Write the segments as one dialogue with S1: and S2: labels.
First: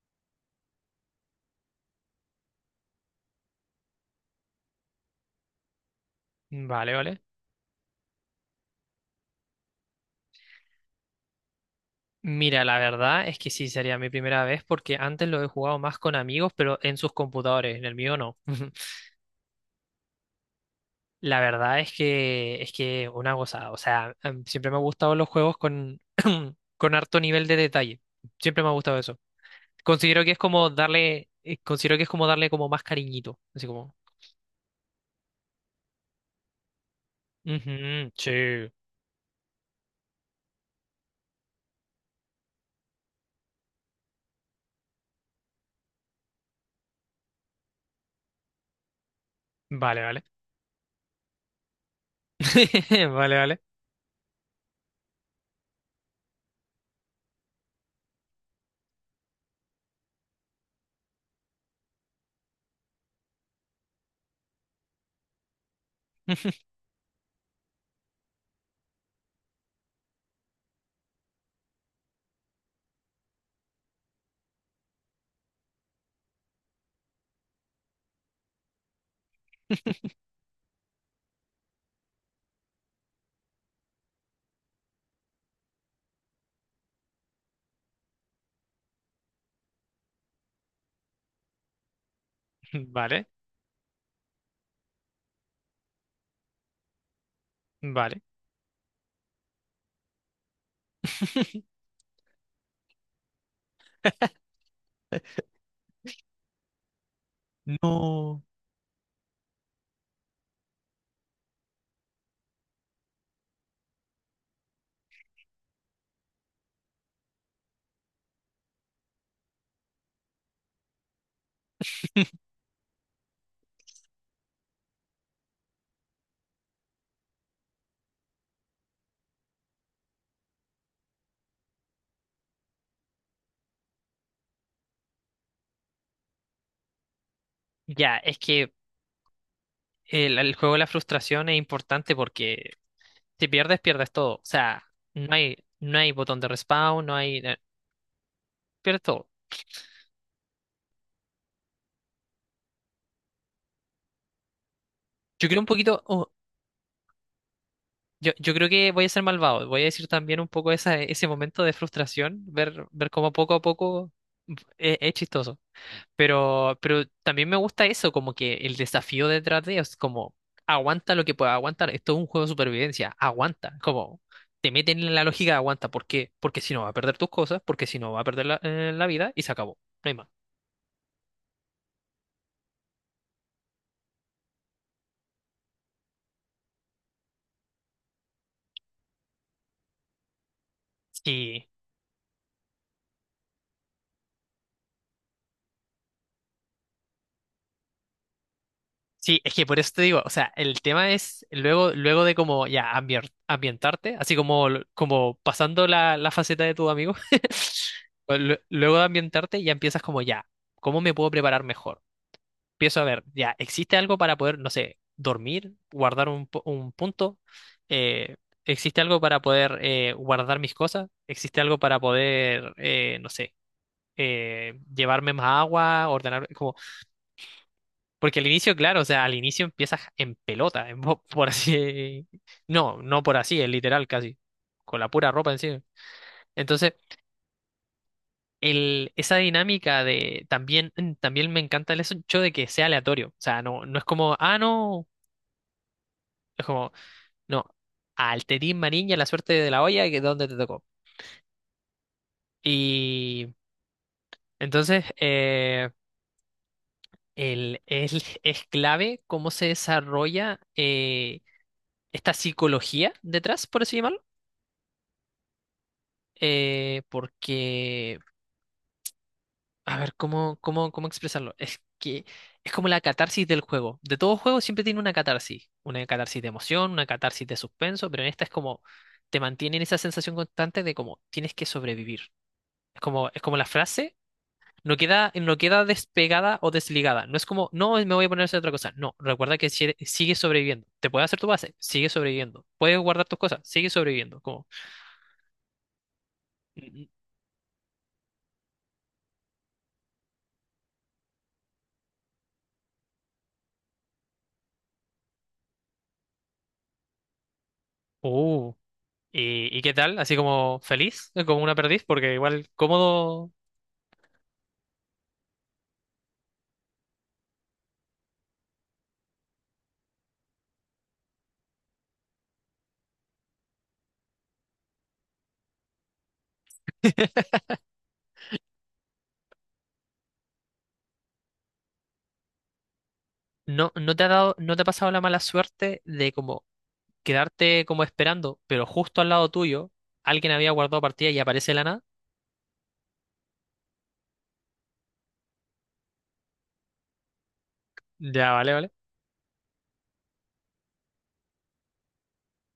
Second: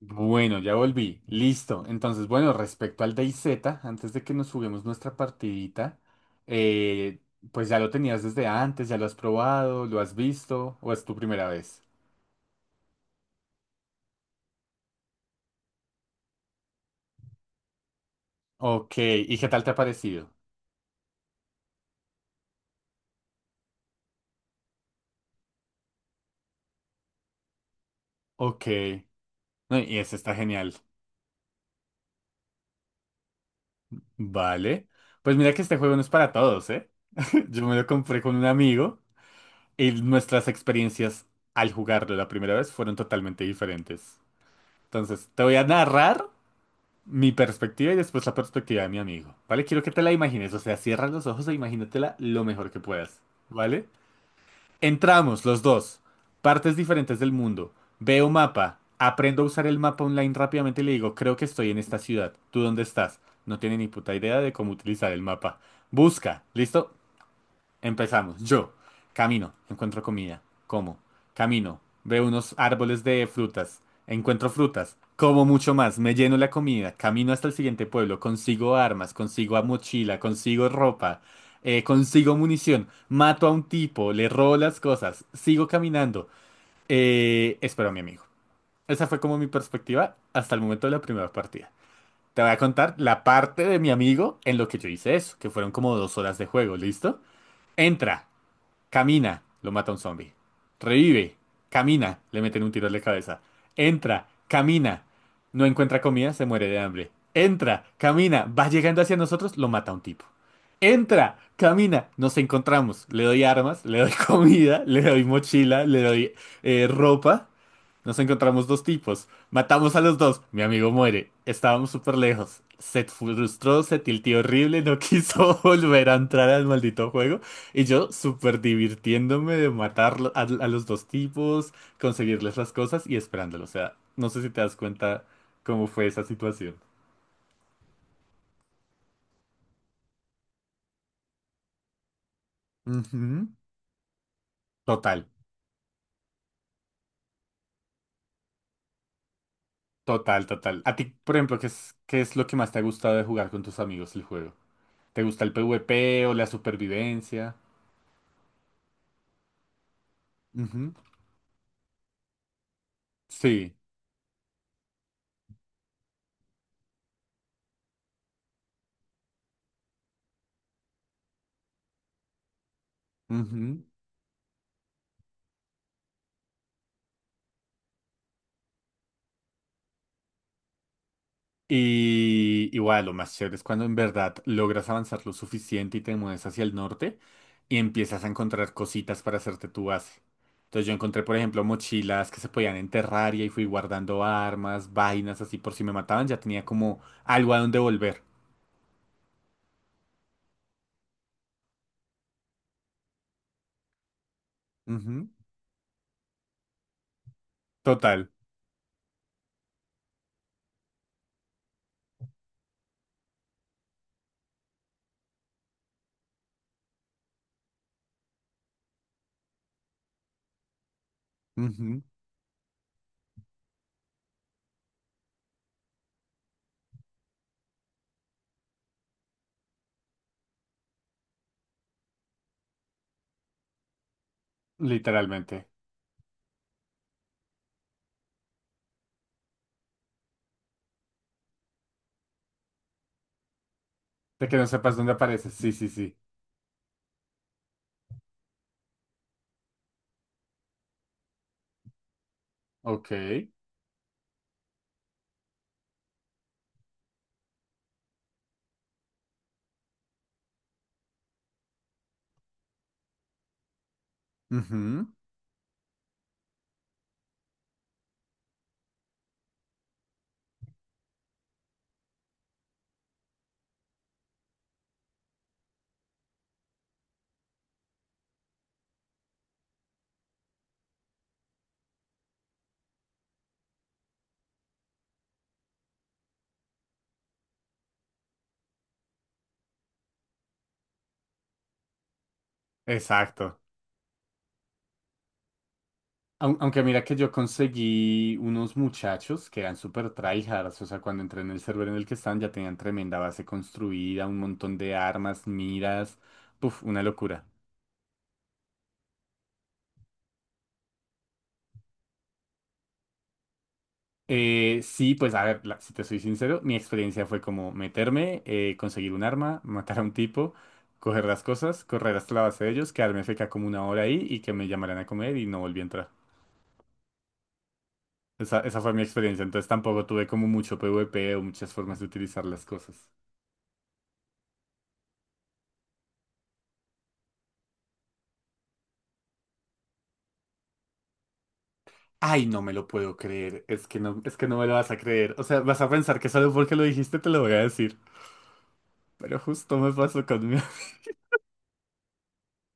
S1: Bueno, ya volví. Listo. Entonces, bueno, respecto al DayZ, antes de que nos juguemos nuestra partidita,
S2: Vale,
S1: eh,
S2: vale.
S1: pues ya lo tenías desde antes, ya lo has probado, lo has visto, ¿o es tu primera vez?
S2: Mira, la verdad es que sí sería mi primera vez porque antes lo he jugado más con amigos, pero en sus computadores, en el mío no.
S1: Ok, ¿y qué tal te ha parecido?
S2: La verdad es que una gozada. O sea, siempre me han gustado los juegos con harto nivel de detalle. Siempre
S1: Ok.
S2: me ha gustado eso.
S1: No, y ese
S2: Considero que
S1: está
S2: es como
S1: genial.
S2: considero que es como darle como más cariñito. Así como.
S1: Vale. Pues mira que este juego no es para todos, ¿eh? Yo me lo
S2: "Ujú,
S1: compré con un
S2: sí.
S1: amigo y nuestras experiencias al jugarlo la primera vez fueron totalmente diferentes. Entonces, te voy a narrar mi perspectiva y después la perspectiva de mi amigo, ¿vale? Quiero que te
S2: Vale,
S1: la
S2: vale.
S1: imagines, o sea, cierra los ojos e imagínatela lo mejor que puedas,
S2: Vale, vale.
S1: ¿vale? Entramos los dos, partes diferentes del mundo, veo mapa, aprendo a usar el mapa online rápidamente y le digo, creo que estoy en esta ciudad, ¿tú dónde estás? No tiene ni puta idea de cómo utilizar el mapa. Busca, ¿listo? Empezamos. Yo camino, encuentro comida, como. Camino, veo unos árboles de frutas, encuentro frutas, como mucho más, me lleno la comida, camino hasta el siguiente pueblo, consigo armas, consigo a mochila, consigo ropa, consigo munición, mato a un tipo, le robo las cosas, sigo caminando, espero a mi amigo. Esa fue como mi perspectiva hasta el momento de la primera partida. Te voy a contar la
S2: Vale,
S1: parte de mi amigo en lo que yo hice eso, que fueron como 2 horas de juego, ¿listo?
S2: vale.
S1: Entra. Camina, lo mata un zombie. Revive, camina, le meten un tiro en la cabeza. Entra, camina, no encuentra comida, se muere de hambre. Entra,
S2: No.
S1: camina, va llegando hacia nosotros, lo mata un tipo. Entra, camina, nos encontramos. Le doy armas, le doy comida, le doy mochila, le doy ropa. Nos encontramos dos tipos. Matamos a los dos. Mi amigo muere. Estábamos súper lejos. Se frustró, se tiltió horrible, no quiso volver a entrar al maldito juego. Y yo súper divirtiéndome de matar a los dos tipos, conseguirles las cosas y esperándolo. O sea, no sé si te das cuenta cómo fue esa situación.
S2: Ya, es que el juego de la frustración es importante porque si
S1: Ujú.
S2: pierdes, pierdes todo. O sea,
S1: Total,
S2: no hay botón de respawn, no hay... pierdes todo.
S1: total, total. A ti, por ejemplo, qué es lo que más te ha gustado de jugar con tus amigos el juego? ¿Te gusta
S2: Yo
S1: el
S2: creo un poquito...
S1: PvP
S2: oh,
S1: o la supervivencia?
S2: yo creo que voy a ser malvado. Voy a decir también un poco
S1: Ujú.
S2: ese momento de frustración, ver cómo poco a
S1: Sí.
S2: poco es chistoso. Pero también me gusta eso, como que el desafío detrás de es como aguanta lo que pueda aguantar. Esto es un juego de supervivencia, aguanta. Como te meten en la lógica, de aguanta. ¿Por qué? Porque si no va a perder tus cosas, porque si no va a perder la vida y se acabó. No hay más.
S1: Y igual, lo más chévere es cuando en verdad logras avanzar lo suficiente y te mueves hacia el norte y empiezas a encontrar cositas para hacerte tu base. Entonces yo encontré, por ejemplo,
S2: Sí,
S1: mochilas que se podían enterrar y ahí fui guardando armas, vainas así por si me mataban, ya tenía como algo a donde volver.
S2: sí, es que por eso te digo, o sea, el tema es luego de como ya ambientarte, así como,
S1: Ujú.
S2: como pasando la faceta de tu amigo,
S1: Total.
S2: luego de ambientarte ya empiezas como ya, ¿cómo me puedo preparar mejor? Empiezo a ver, ya, ¿existe algo para poder, no sé, dormir, guardar un punto? Eh, ¿Existe algo para poder guardar mis cosas? ¿Existe algo para
S1: Ujú.
S2: poder, no sé, llevarme más agua, ordenar, como, porque al inicio, claro, o sea, al inicio empiezas en pelota, por así, no, no por así, es literal casi, con la pura ropa
S1: Literalmente.
S2: encima. Entonces, esa dinámica de también, también me encanta el hecho de que sea aleatorio. O sea, no, no es como,
S1: De que
S2: ah,
S1: no sepas
S2: no.
S1: dónde apareces. Sí, sí, sí.
S2: Es como, no, al Tetín Marín a la suerte de la olla, que es donde te tocó.
S1: Ok.
S2: Y entonces, el, el- es clave cómo se desarrolla esta psicología detrás, por así llamarlo.
S1: Ujú.
S2: eh, porque, a ver, ¿cómo expresarlo? Es que es como la catarsis del juego. De todo juego siempre tiene una catarsis. Una catarsis de emoción, una catarsis de suspenso, pero en esta es como te mantienen esa sensación constante de como tienes que sobrevivir. Es como la frase. No queda despegada o desligada. No es como, no, me voy a poner a hacer otra cosa. No, recuerda que sigue sobreviviendo. Te puedes hacer tu base, sigue sobreviviendo. Puedes guardar tus cosas,
S1: Exacto.
S2: sigue sobreviviendo. Como,
S1: Aunque
S2: mm,
S1: mira
S2: mm,
S1: que yo conseguí unos muchachos que eran súper tryhards, o sea, cuando entré en el server en el que estaban ya tenían tremenda base construida, un montón de armas, miras, puf, una locura.
S2: uh, y qué tal? Así como feliz, como una perdiz, porque igual cómodo.
S1: Sí, pues a ver, si te soy sincero, mi experiencia fue como meterme, conseguir un arma, matar a un tipo, coger las cosas, correr hasta la base de ellos, quedarme feca como una hora ahí y que me llamaran a comer y no volví a entrar. Esa fue mi experiencia, entonces tampoco tuve como mucho PvP o muchas formas de utilizar las cosas.
S2: No, no te ha pasado la mala suerte de como quedarte como esperando, pero justo al lado tuyo alguien había guardado partida y aparece de la nada.
S1: Ay, no me lo puedo creer. Es que no me lo vas a creer. O sea, vas a pensar que solo porque lo dijiste te lo voy a decir.
S2: Ya, vale, vale.
S1: Pero justo me pasó conmigo.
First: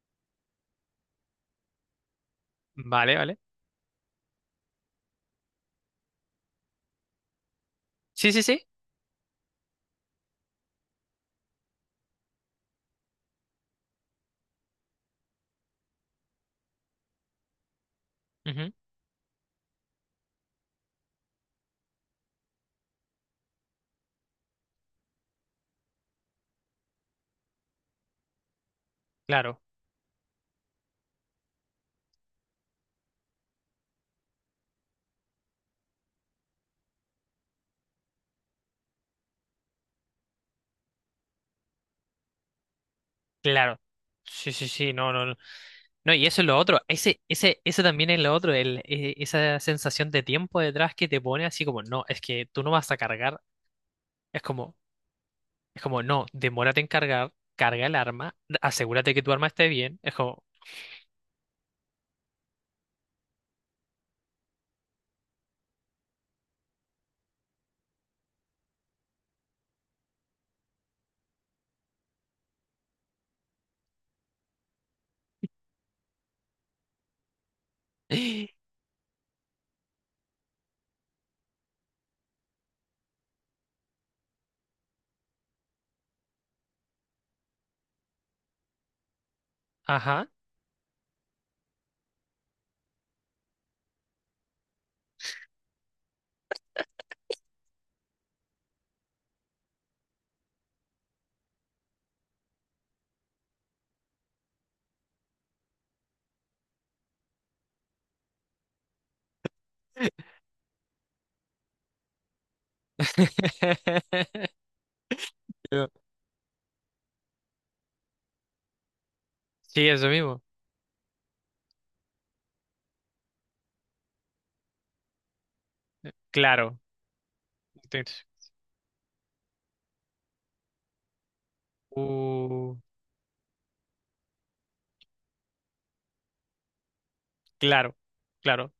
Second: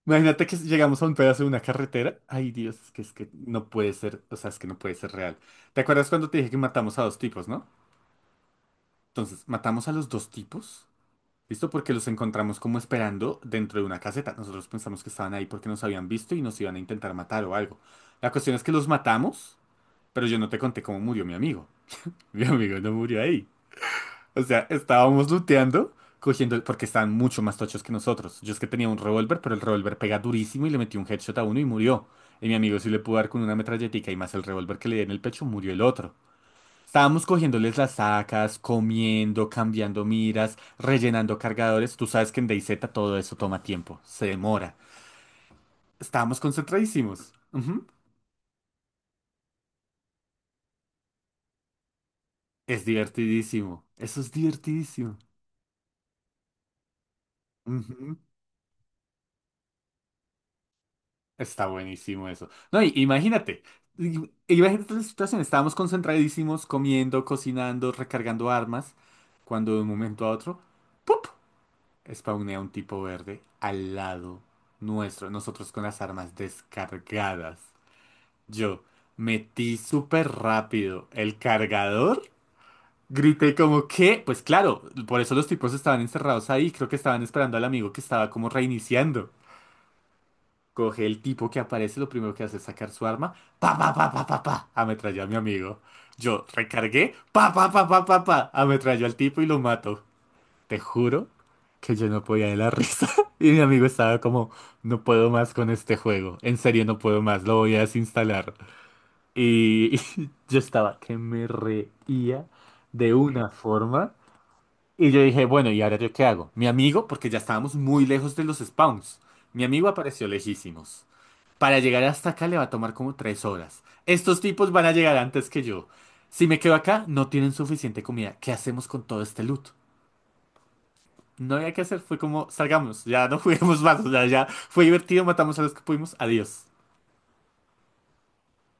S1: Imagínate que llegamos a un pedazo de una carretera. Ay, Dios, es que es
S2: Vale,
S1: que
S2: vale.
S1: no puede ser. O sea, es que no puede ser real. ¿Te acuerdas cuando te dije que matamos a dos tipos, no?
S2: Sí, sí, sí.
S1: Entonces, matamos a los dos tipos. ¿Listo? Porque los encontramos como esperando dentro de una caseta. Nosotros pensamos que estaban ahí porque nos habían visto y nos iban a intentar matar o algo. La cuestión es que
S2: Ujú,
S1: los matamos, pero yo no te conté cómo murió mi amigo. Mi amigo no murió ahí. O sea, estábamos looteando, cogiendo, porque estaban mucho más tochos que nosotros. Yo es que tenía un revólver, pero el
S2: claro.
S1: revólver pega durísimo y le metí un headshot a uno y murió. Y mi amigo sí le pudo dar con una metralletica y más el revólver que le di en el pecho, murió el otro. Estábamos cogiéndoles las sacas, comiendo, cambiando miras, rellenando cargadores. Tú sabes que en DayZ todo eso toma
S2: Claro.
S1: tiempo, se
S2: Sí, sí,
S1: demora.
S2: sí, no, no, no. No, y
S1: Estábamos
S2: eso es lo otro.
S1: concentradísimos.
S2: Ese
S1: Ujú.
S2: también es lo otro, esa sensación de tiempo detrás que te pone así como, no, es que tú no
S1: Es
S2: vas a cargar.
S1: divertidísimo. Eso es
S2: Es como,
S1: divertidísimo.
S2: es como, no, demórate en cargar, carga el
S1: Ujú.
S2: arma, asegúrate que tu arma esté bien. Es como,
S1: Está buenísimo eso. No, imagínate, imagínate la situación, estábamos concentradísimos comiendo, cocinando, recargando armas, cuando de un momento a otro, ¡pup! Spawnea un tipo verde al lado nuestro, nosotros con las armas descargadas. Yo metí súper rápido el cargador, grité como, ¿qué? Pues claro, por eso los tipos estaban encerrados ahí, creo que estaban esperando al amigo que estaba como reiniciando.
S2: ajá.
S1: Coge el tipo que aparece, lo primero que hace es sacar su arma, pa pa pa pa pa pa, ametralló a mi amigo. Yo recargué, pa pa pa pa pa pa, ametralló al tipo y lo mato. Te juro que yo no podía de la risa. Y mi amigo estaba como, no puedo más con este juego, en serio no puedo más, lo voy a desinstalar. Y yo estaba que me reía de una forma. Y yo dije, bueno, ¿y
S2: Yo,
S1: ahora yo qué hago? Mi amigo, porque ya estábamos muy lejos de los spawns, mi amigo
S2: sí, eso
S1: apareció
S2: mismo.
S1: lejísimos. Para llegar hasta acá le va a tomar como 3 horas. Estos tipos van a llegar antes que yo. Si me quedo
S2: Claro.
S1: acá, no tienen suficiente
S2: Entonces,
S1: comida. ¿Qué hacemos con todo este loot? No había que hacer, fue como,
S2: uh,
S1: salgamos, ya no juguemos más, o sea, ya fue divertido, matamos a los que pudimos, adiós.
S2: claro, claro.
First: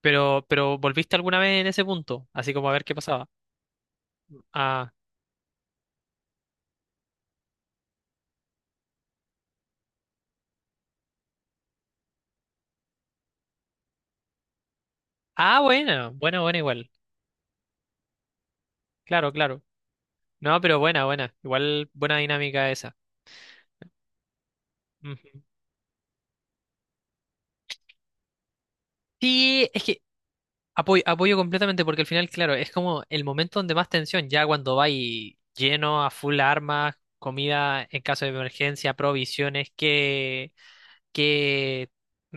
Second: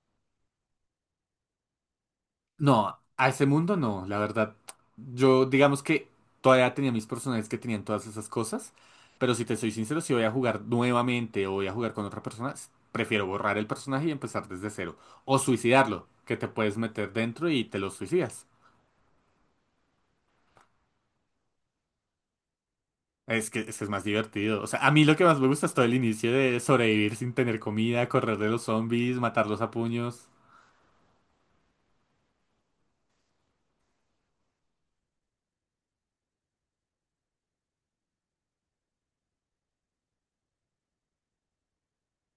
S2: Pero ¿volviste alguna vez en ese punto? Así como a ver qué
S1: No, a
S2: pasaba.
S1: ese mundo no, la verdad.
S2: Ah,
S1: Yo, digamos que todavía tenía mis personajes que tenían todas esas cosas, pero si te soy sincero, si voy a jugar nuevamente o voy a jugar con otra persona, prefiero borrar el personaje y empezar desde cero. O
S2: ah,
S1: suicidarlo,
S2: bueno,
S1: que
S2: bueno,
S1: te
S2: bueno,
S1: puedes
S2: igual.
S1: meter dentro y te lo suicidas.
S2: Claro, claro. No, pero buena, buena. Igual buena dinámica esa.
S1: Es que es más divertido. O sea, a mí lo que más
S2: Ujú.
S1: me gusta es todo el inicio de sobrevivir sin tener comida, correr de los zombies, matarlos
S2: Sí,
S1: a
S2: es que
S1: puños.
S2: apoyo, apoyo completamente porque al final, claro, es como el momento donde más tensión, ya cuando va y lleno a full armas, comida en caso de emergencia, provisiones, que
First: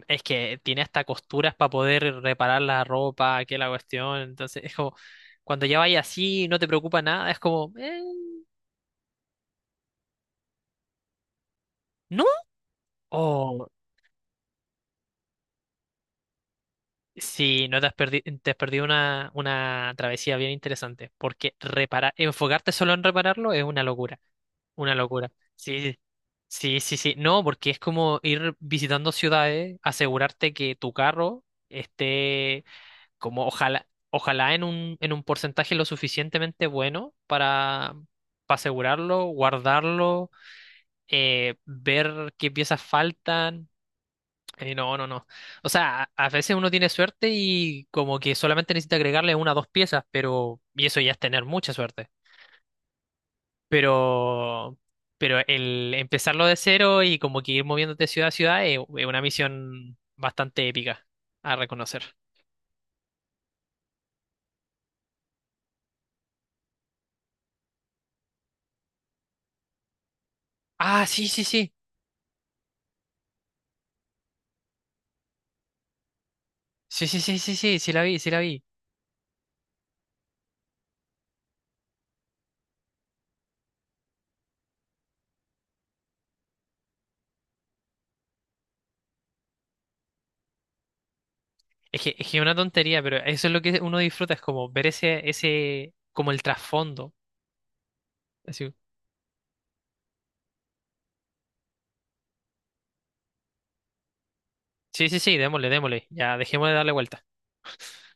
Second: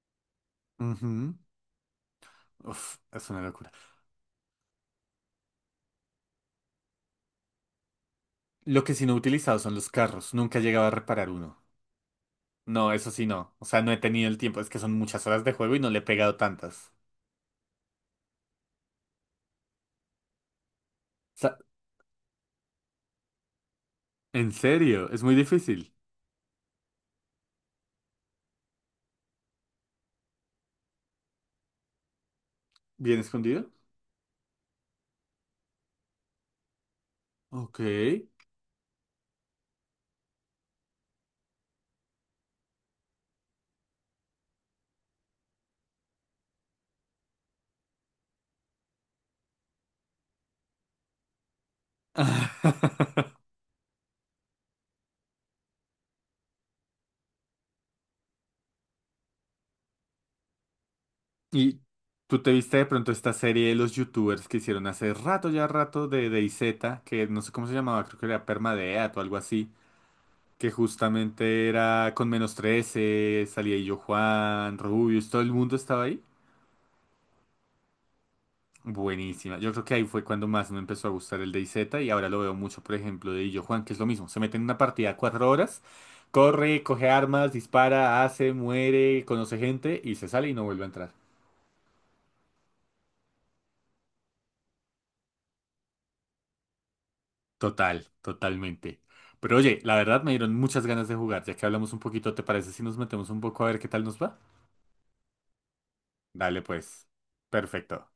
S2: es que tiene hasta
S1: Ujú.
S2: costuras para poder reparar la
S1: Uf, es una
S2: ropa, que la
S1: locura.
S2: cuestión. Entonces, es como cuando ya vaya así, no te preocupa nada, es como,
S1: Lo que sí no he utilizado son los carros. Nunca he llegado a reparar uno.
S2: ¿no?
S1: No, eso sí no. O sea, no he tenido el tiempo. Es que son muchas horas de juego y no le he pegado tantas.
S2: Sí, no te has perdido, te has perdido una travesía bien interesante,
S1: O
S2: porque
S1: sea,
S2: reparar, enfocarte solo en repararlo es una locura,
S1: en
S2: una
S1: serio, es
S2: locura.
S1: muy difícil.
S2: Sí, sí, sí, sí. No, porque es como ir visitando ciudades, asegurarte que tu carro esté
S1: ¿Bien
S2: como
S1: escondido?
S2: ojalá, ojalá en un porcentaje lo suficientemente bueno
S1: Ok.
S2: para asegurarlo, guardarlo, ver qué piezas faltan no, no, no. O sea, a veces uno tiene suerte y como que solamente necesita agregarle una o dos piezas, pero... Y eso ya es tener mucha suerte. Pero... Pero el empezarlo de cero y como que ir moviéndote ciudad a ciudad es una misión bastante épica a
S1: Y
S2: reconocer.
S1: tú te viste de pronto esta serie de los youtubers que hicieron hace rato, ya rato, de DayZ, que no sé cómo se llamaba, creo que era Permadeath o algo así, que
S2: Ah, sí, sí,
S1: justamente
S2: sí.
S1: era con -13, salía yo, Juan, Rubius, todo el mundo estaba ahí.
S2: Sí, sí, sí, sí, sí, sí la vi, sí la vi.
S1: Buenísima. Yo creo que ahí fue cuando más me empezó a gustar el DayZ y ahora lo veo mucho, por ejemplo, de Illo Juan, que es lo mismo. Se mete en una partida 4 horas, corre, coge armas, dispara, hace, muere, conoce gente y se sale y no vuelve a entrar.
S2: Es que es una tontería, pero eso es lo que uno disfruta, es como ver ese, como el trasfondo.
S1: Total,
S2: Así,
S1: totalmente. Pero oye, la verdad me dieron muchas ganas de jugar, ya que hablamos un poquito, ¿te parece si nos metemos un poco a ver qué tal nos va?
S2: sí, sí, sí, démosle, démosle. Ya,
S1: Dale
S2: dejemos de darle
S1: pues.
S2: vuelta.
S1: Perfecto.